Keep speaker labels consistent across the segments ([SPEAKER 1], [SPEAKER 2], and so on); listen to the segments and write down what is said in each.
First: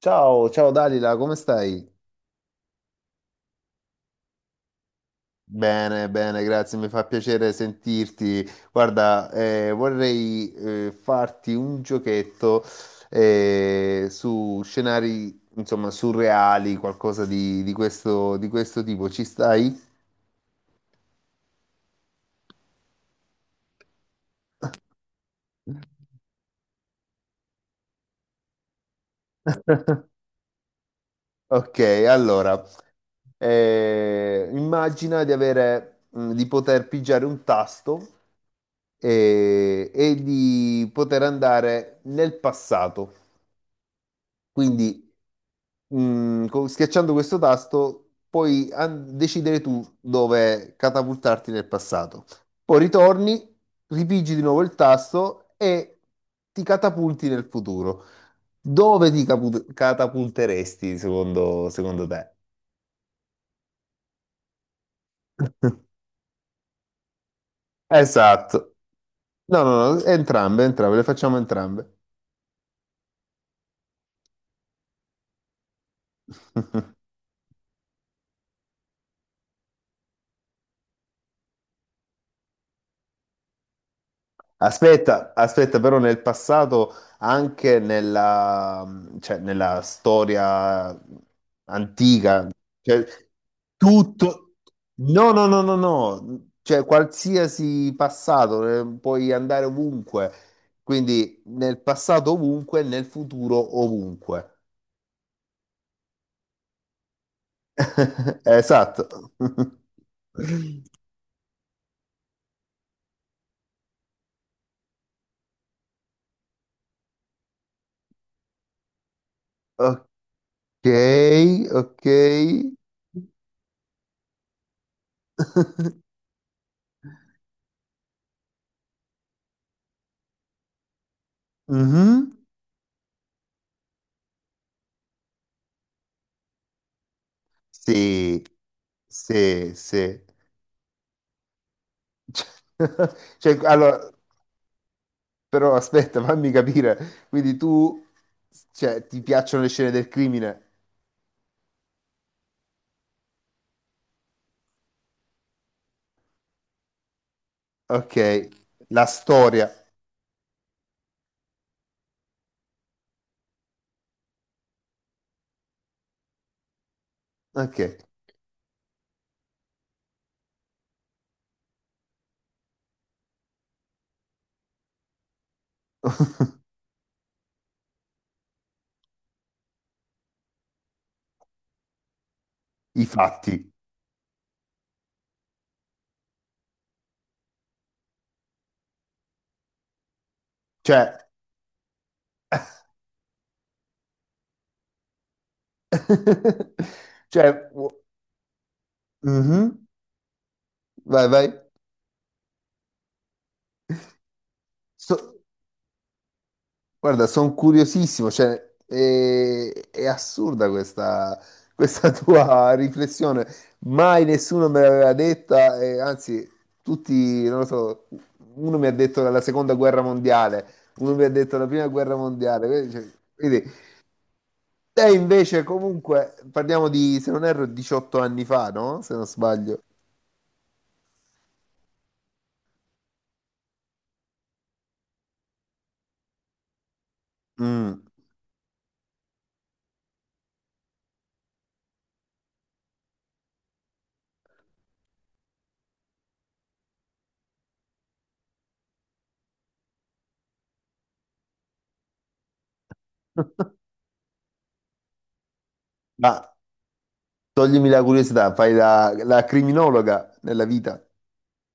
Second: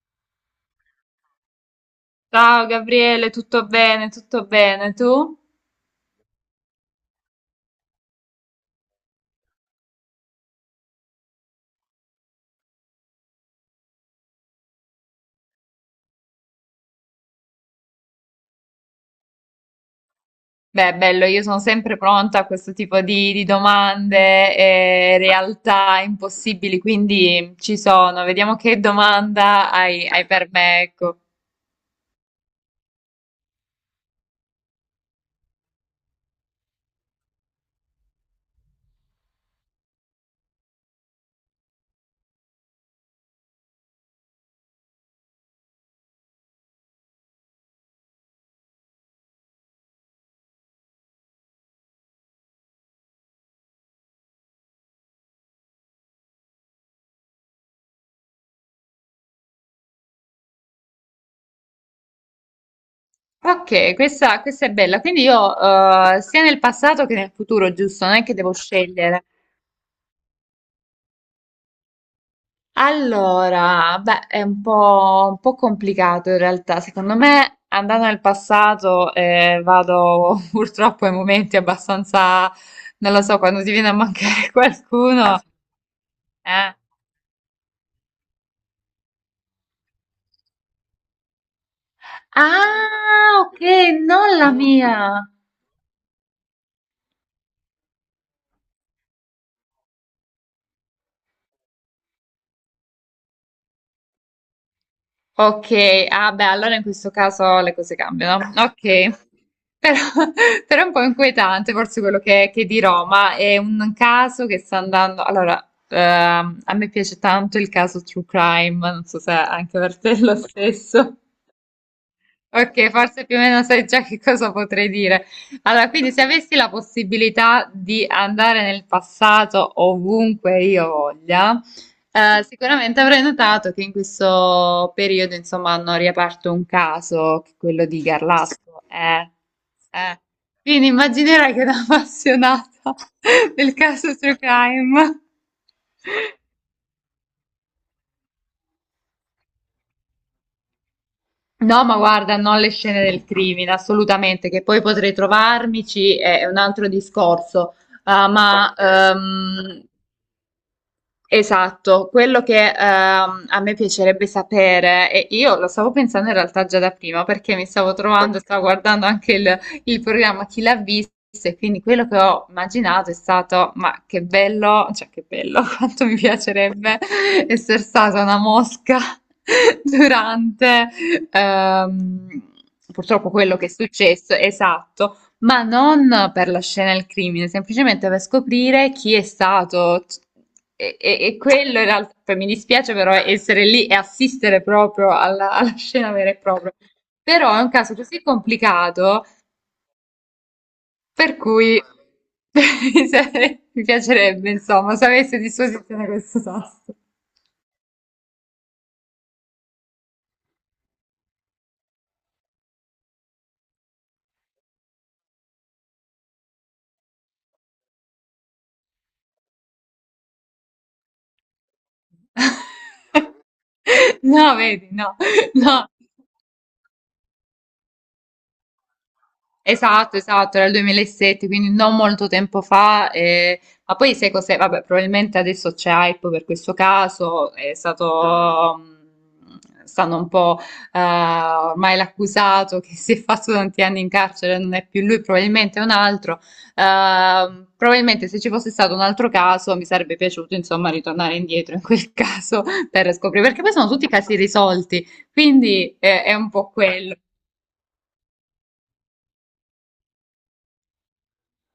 [SPEAKER 1] Ciao, ciao Dalila, come stai?
[SPEAKER 2] Ciao Gabriele, tutto bene? Tutto bene, tu?
[SPEAKER 1] Bene, bene, grazie, mi fa piacere sentirti. Guarda, vorrei farti un giochetto su scenari, insomma, surreali, qualcosa di questo tipo. Ci stai?
[SPEAKER 2] Beh, bello, io sono sempre pronta a questo tipo di domande e realtà impossibili, quindi ci sono. Vediamo che domanda hai per me, ecco.
[SPEAKER 1] Ok, allora, immagina di avere, di poter pigiare un tasto e di poter andare nel passato. Quindi schiacciando questo tasto puoi decidere tu dove catapultarti nel passato. Poi ritorni, ripigi di nuovo il tasto e ti catapulti nel futuro. Dove ti catapulteresti secondo te?
[SPEAKER 2] Ok, questa è bella. Quindi io, sia nel passato che nel futuro, giusto? Non è che devo
[SPEAKER 1] Esatto.
[SPEAKER 2] scegliere.
[SPEAKER 1] No, no, no, entrambe, entrambe, le facciamo entrambe.
[SPEAKER 2] Allora, beh, è un po' complicato in realtà. Secondo me, andando nel passato, vado purtroppo ai momenti abbastanza, non lo so, quando ti viene a mancare
[SPEAKER 1] Aspetta,
[SPEAKER 2] qualcuno.
[SPEAKER 1] aspetta, però nel
[SPEAKER 2] Eh.
[SPEAKER 1] passato, anche nella, cioè, nella storia antica, cioè,
[SPEAKER 2] Ah, ok, non
[SPEAKER 1] tutto...
[SPEAKER 2] la mia.
[SPEAKER 1] No, no, no, no, no, cioè qualsiasi passato, puoi andare ovunque, quindi nel passato ovunque, nel futuro ovunque.
[SPEAKER 2] Ok, ah beh, allora in questo caso le cose cambiano.
[SPEAKER 1] Esatto.
[SPEAKER 2] Ok, però, però è un po' inquietante forse quello che dirò, ma è un caso che sta andando. Allora, a me piace tanto il caso True Crime, non so se anche per te è lo
[SPEAKER 1] Ok,
[SPEAKER 2] stesso.
[SPEAKER 1] ok.
[SPEAKER 2] Ok, forse più o meno sai già che cosa potrei dire. Allora, quindi se avessi la possibilità di andare nel passato ovunque io voglia,
[SPEAKER 1] Mhm.
[SPEAKER 2] sicuramente avrei notato che in questo periodo, insomma, hanno riaperto un caso, che è quello di
[SPEAKER 1] Sì,
[SPEAKER 2] Garlasco.
[SPEAKER 1] sì,
[SPEAKER 2] Eh.
[SPEAKER 1] sì.
[SPEAKER 2] Quindi immaginerai che da
[SPEAKER 1] Cioè,
[SPEAKER 2] appassionata
[SPEAKER 1] cioè,
[SPEAKER 2] del
[SPEAKER 1] allora,
[SPEAKER 2] caso True Crime.
[SPEAKER 1] però aspetta, fammi capire. Cioè, ti piacciono le scene del crimine?
[SPEAKER 2] No, ma guarda, non le scene del crimine, assolutamente, che poi potrei trovarmici, è un altro discorso. Ah,
[SPEAKER 1] Ok,
[SPEAKER 2] ma
[SPEAKER 1] la storia,
[SPEAKER 2] ok. Esatto, quello che a me piacerebbe sapere, e io lo stavo pensando in realtà già da prima perché mi
[SPEAKER 1] ok,
[SPEAKER 2] stavo trovando, stavo guardando anche il programma Chi l'ha visto e quindi quello che ho immaginato è stato, ma che bello, cioè che bello, quanto mi piacerebbe essere stata una mosca durante ehm,
[SPEAKER 1] i
[SPEAKER 2] purtroppo quello che è
[SPEAKER 1] fatti.
[SPEAKER 2] successo, esatto. Ma non per la scena del crimine, semplicemente per scoprire chi è stato. E, e-
[SPEAKER 1] Cioè,
[SPEAKER 2] e quello in realtà, poi mi dispiace però essere lì e assistere proprio alla scena vera e propria. Però è
[SPEAKER 1] cioè,
[SPEAKER 2] un caso così complicato
[SPEAKER 1] mhm, vai,
[SPEAKER 2] per
[SPEAKER 1] vai.
[SPEAKER 2] cui mi piacerebbe, insomma, se avessi
[SPEAKER 1] So-
[SPEAKER 2] a disposizione questo tasto.
[SPEAKER 1] Guarda, sono curiosissimo, cioè, è assurda questa tua riflessione. Mai nessuno me l'aveva detta, e anzi, tutti, non lo so, uno mi ha detto la seconda guerra mondiale, uno mi ha detto la prima guerra mondiale. Quindi,
[SPEAKER 2] No, vedi,
[SPEAKER 1] te
[SPEAKER 2] no,
[SPEAKER 1] invece,
[SPEAKER 2] no.
[SPEAKER 1] comunque, parliamo di, se non erro, 18 anni fa, no? Se non sbaglio.
[SPEAKER 2] Esatto, esatto, era il 2007, quindi non molto tempo fa. Eh, ma poi sai cos'è? Vabbè, probabilmente adesso c'è hype per questo caso, è
[SPEAKER 1] Mm.
[SPEAKER 2] stato, stanno un po', ormai l'accusato che si è fatto tanti anni in carcere, non è più lui, probabilmente è un altro. Probabilmente se ci fosse stato un altro caso mi sarebbe piaciuto, insomma, ritornare indietro in quel caso per scoprire, perché poi sono tutti casi risolti, quindi è
[SPEAKER 1] Ma
[SPEAKER 2] un po' quello.
[SPEAKER 1] toglimi la curiosità, fai la criminologa nella vita.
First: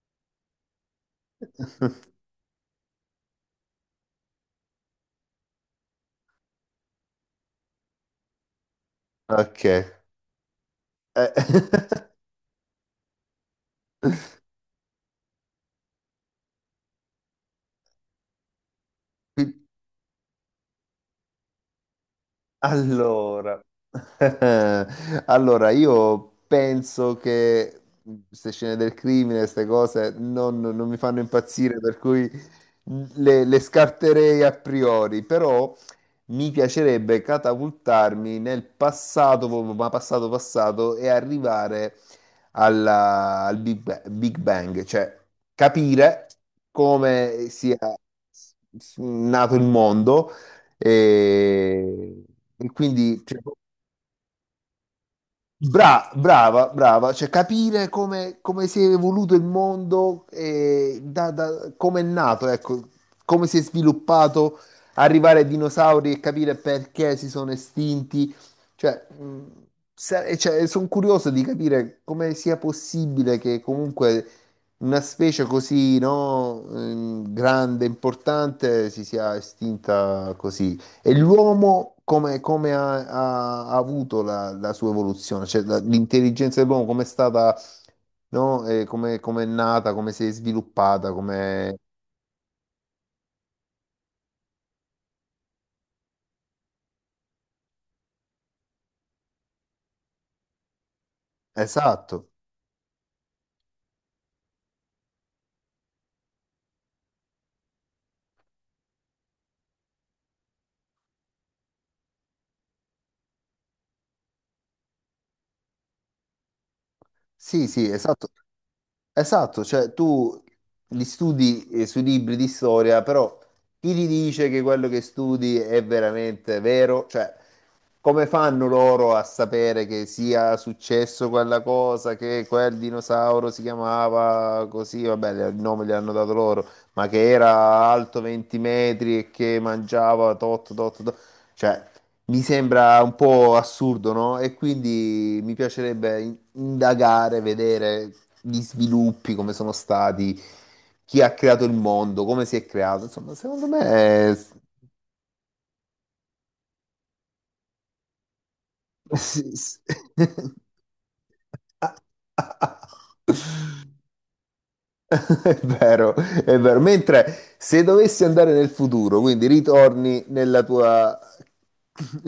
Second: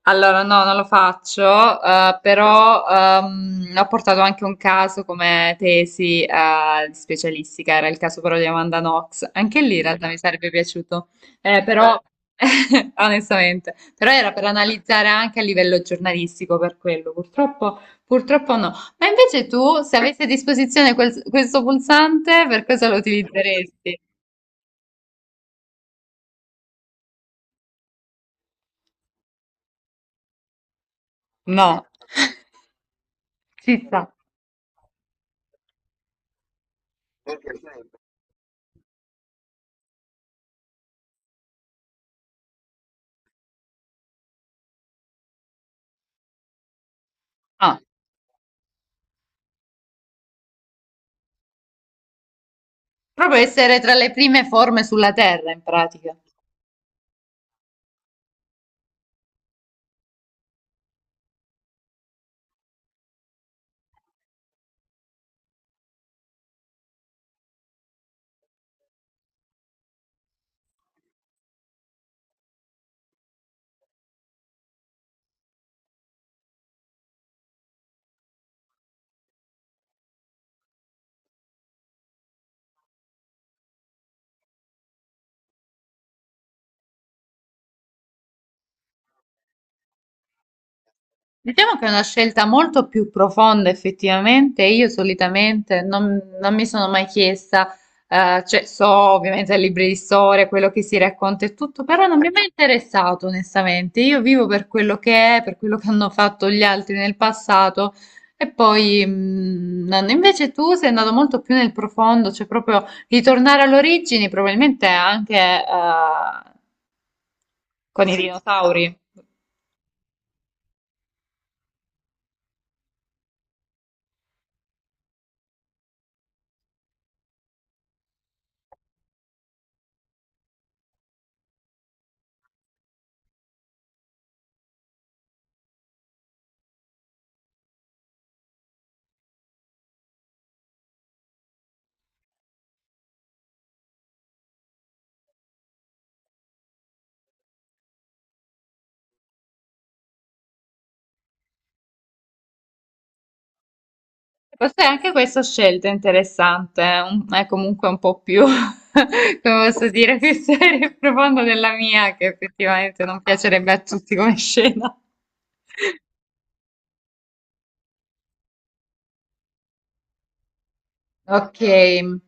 [SPEAKER 2] Allora, no, non lo faccio, però ho portato anche un caso come tesi di specialistica, era il caso però di Amanda Knox. Anche
[SPEAKER 1] Ok.
[SPEAKER 2] lì in realtà mi sarebbe piaciuto. Però onestamente, però era per analizzare anche a livello giornalistico per quello, purtroppo, purtroppo no. Ma invece
[SPEAKER 1] Qui-
[SPEAKER 2] tu, se avessi a disposizione questo pulsante, per cosa lo
[SPEAKER 1] Allora,
[SPEAKER 2] utilizzeresti?
[SPEAKER 1] allora io penso che queste scene del crimine, queste cose non mi fanno impazzire,
[SPEAKER 2] No,
[SPEAKER 1] per cui le
[SPEAKER 2] ci sta.
[SPEAKER 1] scarterei a priori, però mi piacerebbe catapultarmi nel passato, proprio, ma passato passato, e arrivare al Big Bang, cioè capire come sia
[SPEAKER 2] Ah,
[SPEAKER 1] nato il mondo e, e quindi cioè,
[SPEAKER 2] proprio essere tra le prime forme sulla Terra, in pratica.
[SPEAKER 1] Brava, brava, cioè capire come si è evoluto il mondo, e come è nato, ecco, come si è sviluppato, arrivare ai dinosauri e capire perché si sono estinti. Cioè, cioè, sono curioso di capire come sia possibile che comunque una specie così, no, grande, importante, si sia estinta così. E l'uomo come ha avuto la sua evoluzione? Cioè l'intelligenza dell'uomo come è stata, no? Come è nata, come si è sviluppata, come...
[SPEAKER 2] Diciamo che è una scelta molto più profonda effettivamente, io solitamente non mi sono mai chiesta, cioè so ovviamente ai libri di storia, quello che si racconta e tutto, però non mi
[SPEAKER 1] Esatto,
[SPEAKER 2] è mai interessato onestamente, io vivo per quello che è, per quello che hanno fatto gli altri nel passato e poi invece tu sei andato molto più nel profondo, cioè proprio ritornare alle origini, probabilmente anche
[SPEAKER 1] sì, sì,
[SPEAKER 2] con i
[SPEAKER 1] esatto.
[SPEAKER 2] dinosauri.
[SPEAKER 1] Esatto, cioè tu li studi sui libri di storia, però chi ti dice che quello che studi è veramente vero? Cioè, come fanno loro a sapere che sia successo quella cosa, che quel dinosauro si chiamava così, vabbè, il nome gli hanno dato loro, ma che era alto 20 metri e che mangiava tot, tot, tot. Cioè, mi sembra un po' assurdo, no? E quindi mi piacerebbe indagare, vedere gli sviluppi, come sono stati, chi ha creato il mondo, come si è creato. Insomma, secondo me...
[SPEAKER 2] Forse anche questa scelta è interessante, è comunque un po' più, come
[SPEAKER 1] sì, sì.
[SPEAKER 2] posso dire, più seria e profonda della mia, che effettivamente non piacerebbe a tutti come scena.
[SPEAKER 1] È vero, è vero. Mentre se dovessi andare nel futuro, quindi ritorni nella
[SPEAKER 2] Ok,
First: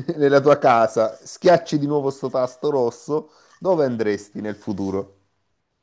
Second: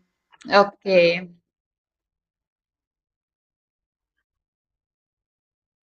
[SPEAKER 1] nella tua
[SPEAKER 2] ok.
[SPEAKER 1] casa, schiacci di nuovo sto tasto rosso, dove andresti nel futuro?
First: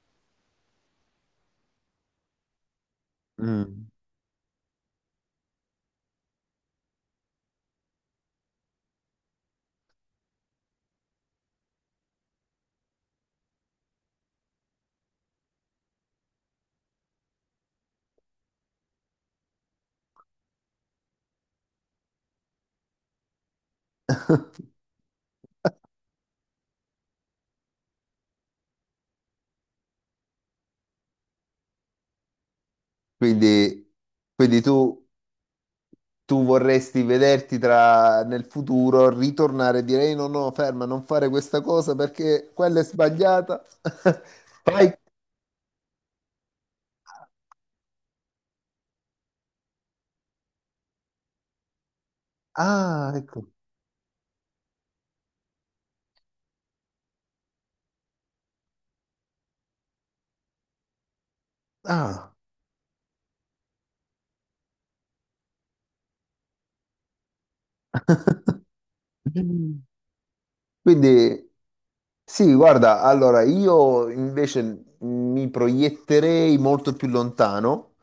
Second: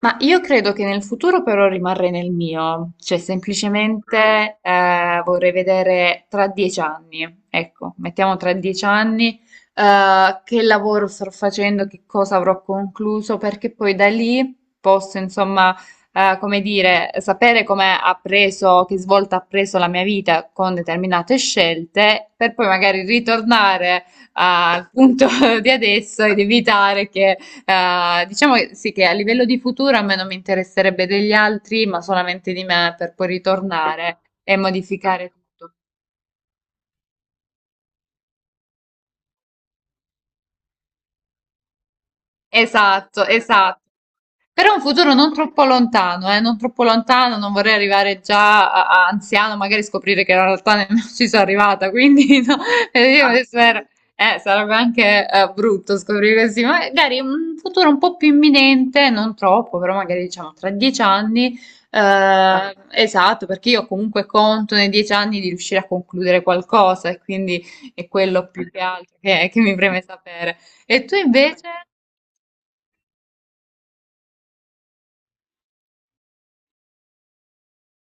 [SPEAKER 2] Ma io credo che nel futuro però rimarrei nel mio, cioè
[SPEAKER 1] Mm.
[SPEAKER 2] semplicemente vorrei vedere tra 10 anni, ecco, mettiamo tra 10 anni che lavoro starò facendo, che cosa avrò concluso, perché poi da lì posso insomma, come dire, sapere come ha preso, che svolta ha preso la mia vita con determinate scelte, per poi magari ritornare al punto di adesso ed evitare che diciamo sì che a livello di futuro a me non mi interesserebbe degli altri, ma solamente di me per poi
[SPEAKER 1] Quindi,
[SPEAKER 2] ritornare e
[SPEAKER 1] quindi tu,
[SPEAKER 2] modificare tutto.
[SPEAKER 1] tu vorresti vederti tra, nel futuro, ritornare e dire "Ehi, no, no, ferma, non fare questa cosa perché quella è
[SPEAKER 2] Esatto,
[SPEAKER 1] sbagliata.
[SPEAKER 2] esatto. Però è un
[SPEAKER 1] Fai...
[SPEAKER 2] futuro non troppo lontano, non troppo lontano, non vorrei arrivare già a anziano, magari scoprire che in realtà nemmeno ci sono arrivata, quindi no,
[SPEAKER 1] Ah,
[SPEAKER 2] eh, io mi
[SPEAKER 1] ecco.
[SPEAKER 2] spero- sarebbe anche brutto scoprire così, ma magari un futuro un po' più imminente, non troppo, però magari diciamo tra 10 anni,
[SPEAKER 1] Ah.
[SPEAKER 2] esatto, perché io comunque conto nei 10 anni di riuscire a concludere qualcosa e quindi è quello più che altro che mi preme sapere. E tu
[SPEAKER 1] Quindi...
[SPEAKER 2] invece?
[SPEAKER 1] Sì, guarda, allora io invece mi proietterei molto più lontano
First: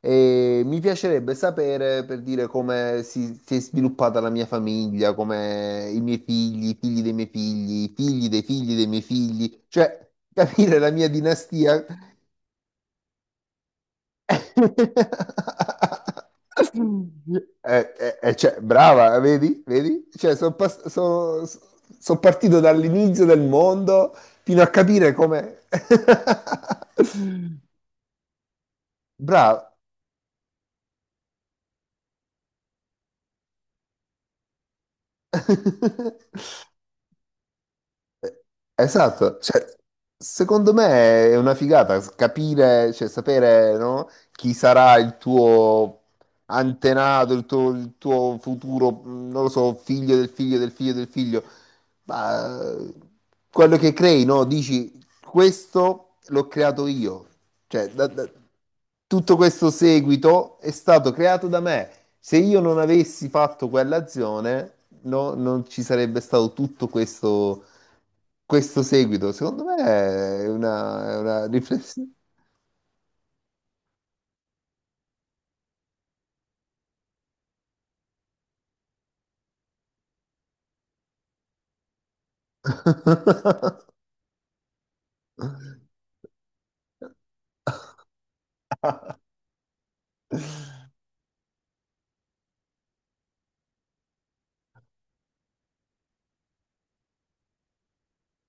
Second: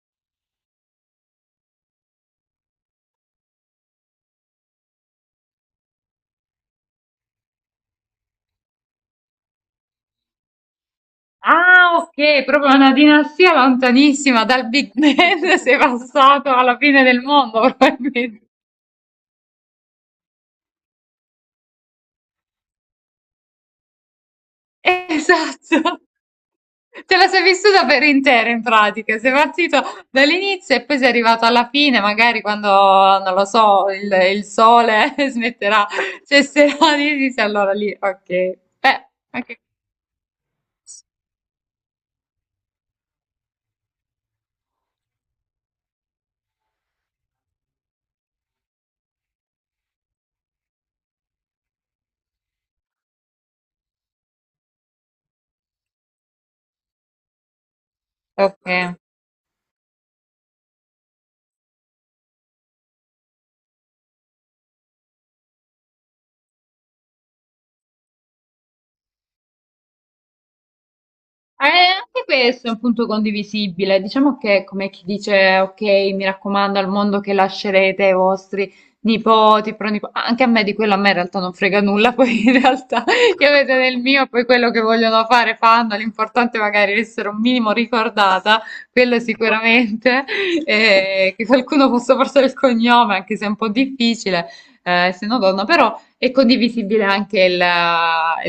[SPEAKER 1] e mi piacerebbe sapere per dire come si è sviluppata la mia famiglia, come i miei figli, i figli dei miei figli, i figli dei miei figli, cioè capire la mia dinastia.
[SPEAKER 2] Ah, ok, proprio una dinastia lontanissima dal Big Bang sei passato alla fine del mondo,
[SPEAKER 1] Eh,
[SPEAKER 2] probabilmente.
[SPEAKER 1] cioè, brava, vedi? Vedi? Cioè, sono partito dall'inizio del mondo fino a capire come...
[SPEAKER 2] Esatto. Te la sei vissuta per intera in pratica, sei
[SPEAKER 1] Brava.
[SPEAKER 2] partito dall'inizio e poi sei arrivato alla fine, magari quando, non lo so, il sole smetterà, cesserà di esistere, allora lì, ok.
[SPEAKER 1] Eh,
[SPEAKER 2] Beh,
[SPEAKER 1] esatto,
[SPEAKER 2] anche-
[SPEAKER 1] cioè, secondo me è una figata capire, cioè, sapere, no, chi sarà il tuo antenato, il tuo futuro, non lo so, figlio del figlio del figlio del figlio, ma quello che crei, no? Dici, questo l'ho creato io, cioè,
[SPEAKER 2] ok.
[SPEAKER 1] tutto questo seguito è stato creato da me. Se io non avessi fatto quell'azione, non ci sarebbe stato tutto questo, questo seguito. Secondo me è una riflessione.
[SPEAKER 2] Anche questo è un punto condivisibile. Diciamo che, è come chi dice, ok, mi raccomando al mondo che lascerete ai vostri nipoti, pronipoti. Ah, anche a me di quello, a me in realtà non frega nulla, poi in realtà io vedo nel mio, poi quello che vogliono fare fanno, l'importante è magari essere un minimo ricordata, quello sicuramente, che qualcuno possa portare il cognome, anche se è un po' difficile, se no donna, però è condivisibile anche il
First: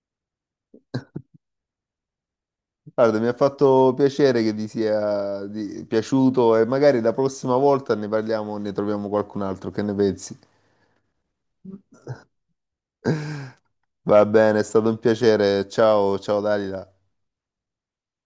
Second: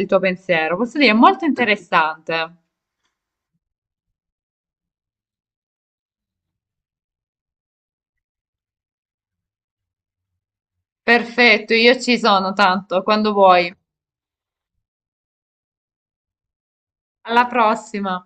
[SPEAKER 2] il tuo pensiero. Posso dire, è molto interessante.
[SPEAKER 1] Guarda, mi ha fatto piacere che ti sia piaciuto e magari la prossima volta ne parliamo, ne troviamo qualcun altro. Che ne pensi?
[SPEAKER 2] Perfetto, io ci sono tanto, quando vuoi.
[SPEAKER 1] Va bene, è stato un piacere. Ciao, ciao Dalila.
[SPEAKER 2] Alla prossima!